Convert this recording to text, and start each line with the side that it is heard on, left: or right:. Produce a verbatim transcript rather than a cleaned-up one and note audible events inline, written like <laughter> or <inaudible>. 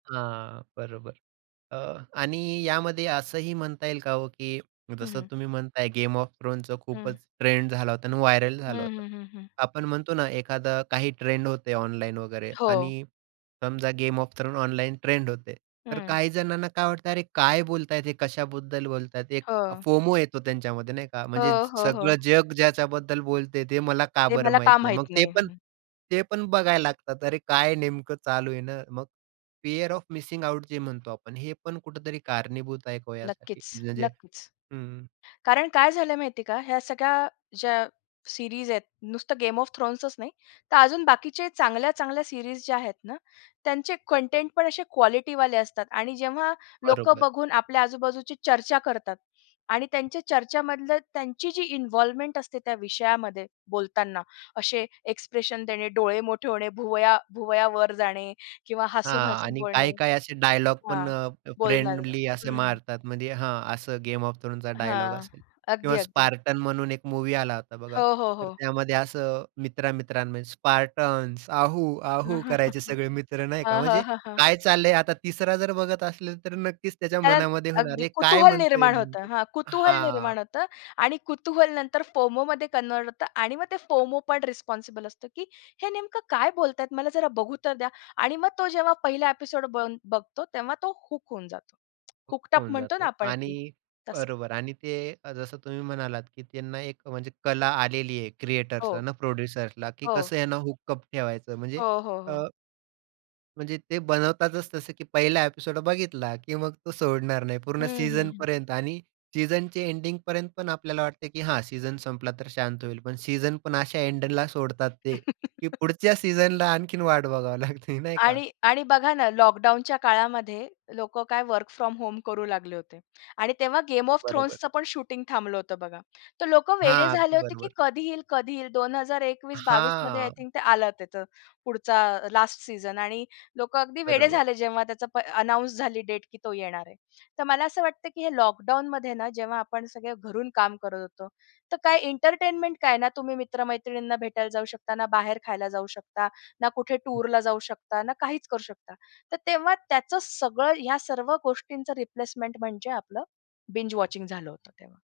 right: हां. बरोबर. अ, आणि यामध्ये असंही म्हणता येईल का हो की
left: हं,
right: जसं
left: हं.
right: तुम्ही म्हणताय, 'गेम ऑफ थ्रोन्स'चा
left: हं.
right: खूपच ट्रेंड झाला होता आणि व्हायरल
left: हं,
right: झालं होतं.
left: हं. हं, हं.
right: आपण म्हणतो ना, एखादं काही ट्रेंड होतं ऑनलाईन वगैरे
left: हो.
right: आणि समजा 'Game of Thrones' online trend होतंय, तर
left: हं.
right: काही जणांना काय वाटतं, "अरे काय बोलतायत हे, कशाबद्दल बोलतायत?" एक
left: हो.
right: फोमो येतो त्यांच्यामध्ये नाही का, म्हणजे
left: हो, हो. हो.
right: "सगळं जग ज्याच्याबद्दल बोलतंय ते मला का
left: ते
right: बरं
left: मला
right: माहीत
left: का
right: नाही?" मग
left: माहित
right: ते
left: नाही?
right: पण,
left: हं.
right: ते पण बघायला लागतात. "अरे काय नेमकं चालू आहे ना." मग फिअर ऑफ मिसिंग आउट जे म्हणतो आपण, हे पण कुठेतरी कारणीभूत आहे का हो यासाठी?
left: नक्कीच,
right: म्हणजे
left: नक्कीच.
right: हं, हं.
left: कारण काय झालंय माहितीये का, ह्या सगळ्या ज्या सिरीज आहेत. नुसतं गेम ऑफ थ्रोन्सच नाही, तर अजून बाकीच्या चांगल्या चांगल्या सिरीज ज्या आहेत ना, त्यांचे कंटेंटपण असे क्वालिटीवाले असतात आणि जेव्हा लोकं
right: बरोबर.
left: बघून आपल्या आजूबाजूची चर्चा करतात आणि त्यांच्या चर्चामधली त्यांची जी इन्व्हॉल्व्हमेंट असते, त्या विषयामध्ये बोलताना असे एक्सप्रेशन देणे, डोळे मोठे होणे, भुवया भुवया वर जाणे किंवा
right: हां.
left: हसून-हसून
right: आणि
left: बोलणे.
right: काही, काही असे डायलॉग पण
left: हां,
right: अ,
left: बोलणार
right: फ्रेंडली असे
left: हं, हं.
right: मारतात, म्हणजे हां, अ, असं गेम ऑफ थ्रोन्सचा डायलॉग
left: हां.
right: असेल.
left: अगदी,
right: किंवा
left: अगदी.
right: स्पार्टन्स म्हणून एक मूव्ही आला होता बघा.
left: हो, हो.
right: तर
left: हो.
right: त्यामध्ये असं मित्र-मित्रांमध्ये स्पार्टन्स आहू, आहू करायचे
left: <chuckles>
right: सगळे मित्र नाही का,
left: हां, हां.
right: म्हणजे
left: हां, हां.
right: काय चाललंय? आता तिसरा जर बघत असला तर, नक्कीच त्याच्या
left: कारण,
right: मनामध्ये होणार
left: अगदी
right: आहे. "काय
left: कुतूहल
right: म्हणतोय
left: निर्माण होतं.
right: नेमक."
left: हां, कुतूहल
right: हां.
left: निर्माण होतं आणि कुतूहल नंतर फोमोमध्ये कन्व्हर्ट होतं आणि मग ते फोमो पण रिस्पॉन्सिबल असतं, "की हे नेमकं काय बोलतायेत, मला जरा बघू तर द्या." आणि मग तो जेव्हा पहिला एपिसोड बन बघतो, तेव्हा तो हूक होऊन जातो. हूक्टअप
right: होऊन
left: म्हणतो ना,
right: जातो.
left: आपण एक ते,
right: आणि
left: तसं.
right: बरोबर, आणि ते अ, जसं तुम्ही म्हणालात की त्यांना एक म्हणजे कला आलेली आहे.
left: हो.
right: क्रिएटर्सला ना, प्रोड्युसर्सला, की
left: हो.
right: कसं यांना हुकअप ठेवायचं. म्हणजे
left: हो, हो.
right: अ,
left: हो.
right: म्हणजे ते बनवताच तसं की पहिला एपिसोड बघितला, की मग तो सोडणार नाही, पूर्ण
left: हं, हं. हं.
right: सीजनपर्यंत. आणि सीजनच्या एंडिंगपर्यंत पण आपल्याला वाटतं की हा सीजन संपला तर शांत होईल. पण सीजन पण अशा एंडला सोडतात, ते की पुढच्या सीजनची
left: <laughs>
right: आणखीन वाट बघावी लागते. <chuckles> नाही का.
left: आणि आणि बघा ना, लॉकडाऊनच्या काळामध्ये लोकं काय वर्क फ्रॉम होम करू लागले होते. आणि तेव्हा 'गेम ऑफ
right: बरोबर.
left: थ्रोन्स'चं पण शूटिंग थांबलं होतं बघा. तर लोकं वेडे
right: हां,
left: झाले
right: अगदी
left: होते, की
right: बरोबर.
left: कधी येईल, कधी येईल. दोन हजार एकवीस बावीस मध्ये आय
right: हां.
left: थिंक ते आलं, तिथं पुढचा अ, लास्ट सीजन आणि लोकं अगदी वेडे
right: बरोबर.
left: झाले, प जेव्हा त्याची अनाउन्स झाली डेट की तो येणार आहे. तर मला असं वाटतं की हे लॉकडाऊनमध्ये ना, जेव्हा आपण सगळे घरून काम करत होतो, तर काय एंटरटेनमेंट काय? ना तुम्ही मित्र-मैत्रिणींना भेटायला जाऊ शकता, ना बाहेर खायला जाऊ शकता, ना कुठे टूरला जाऊ शकता, ना काहीच करू शकता. तर तेव्हा त्याचं सगळं ह्या सर्व गोष्टींचं रिप्लेसमेंट म्हणजे आपलं बिंज वॉचिंग झालं होतं तेव्हा.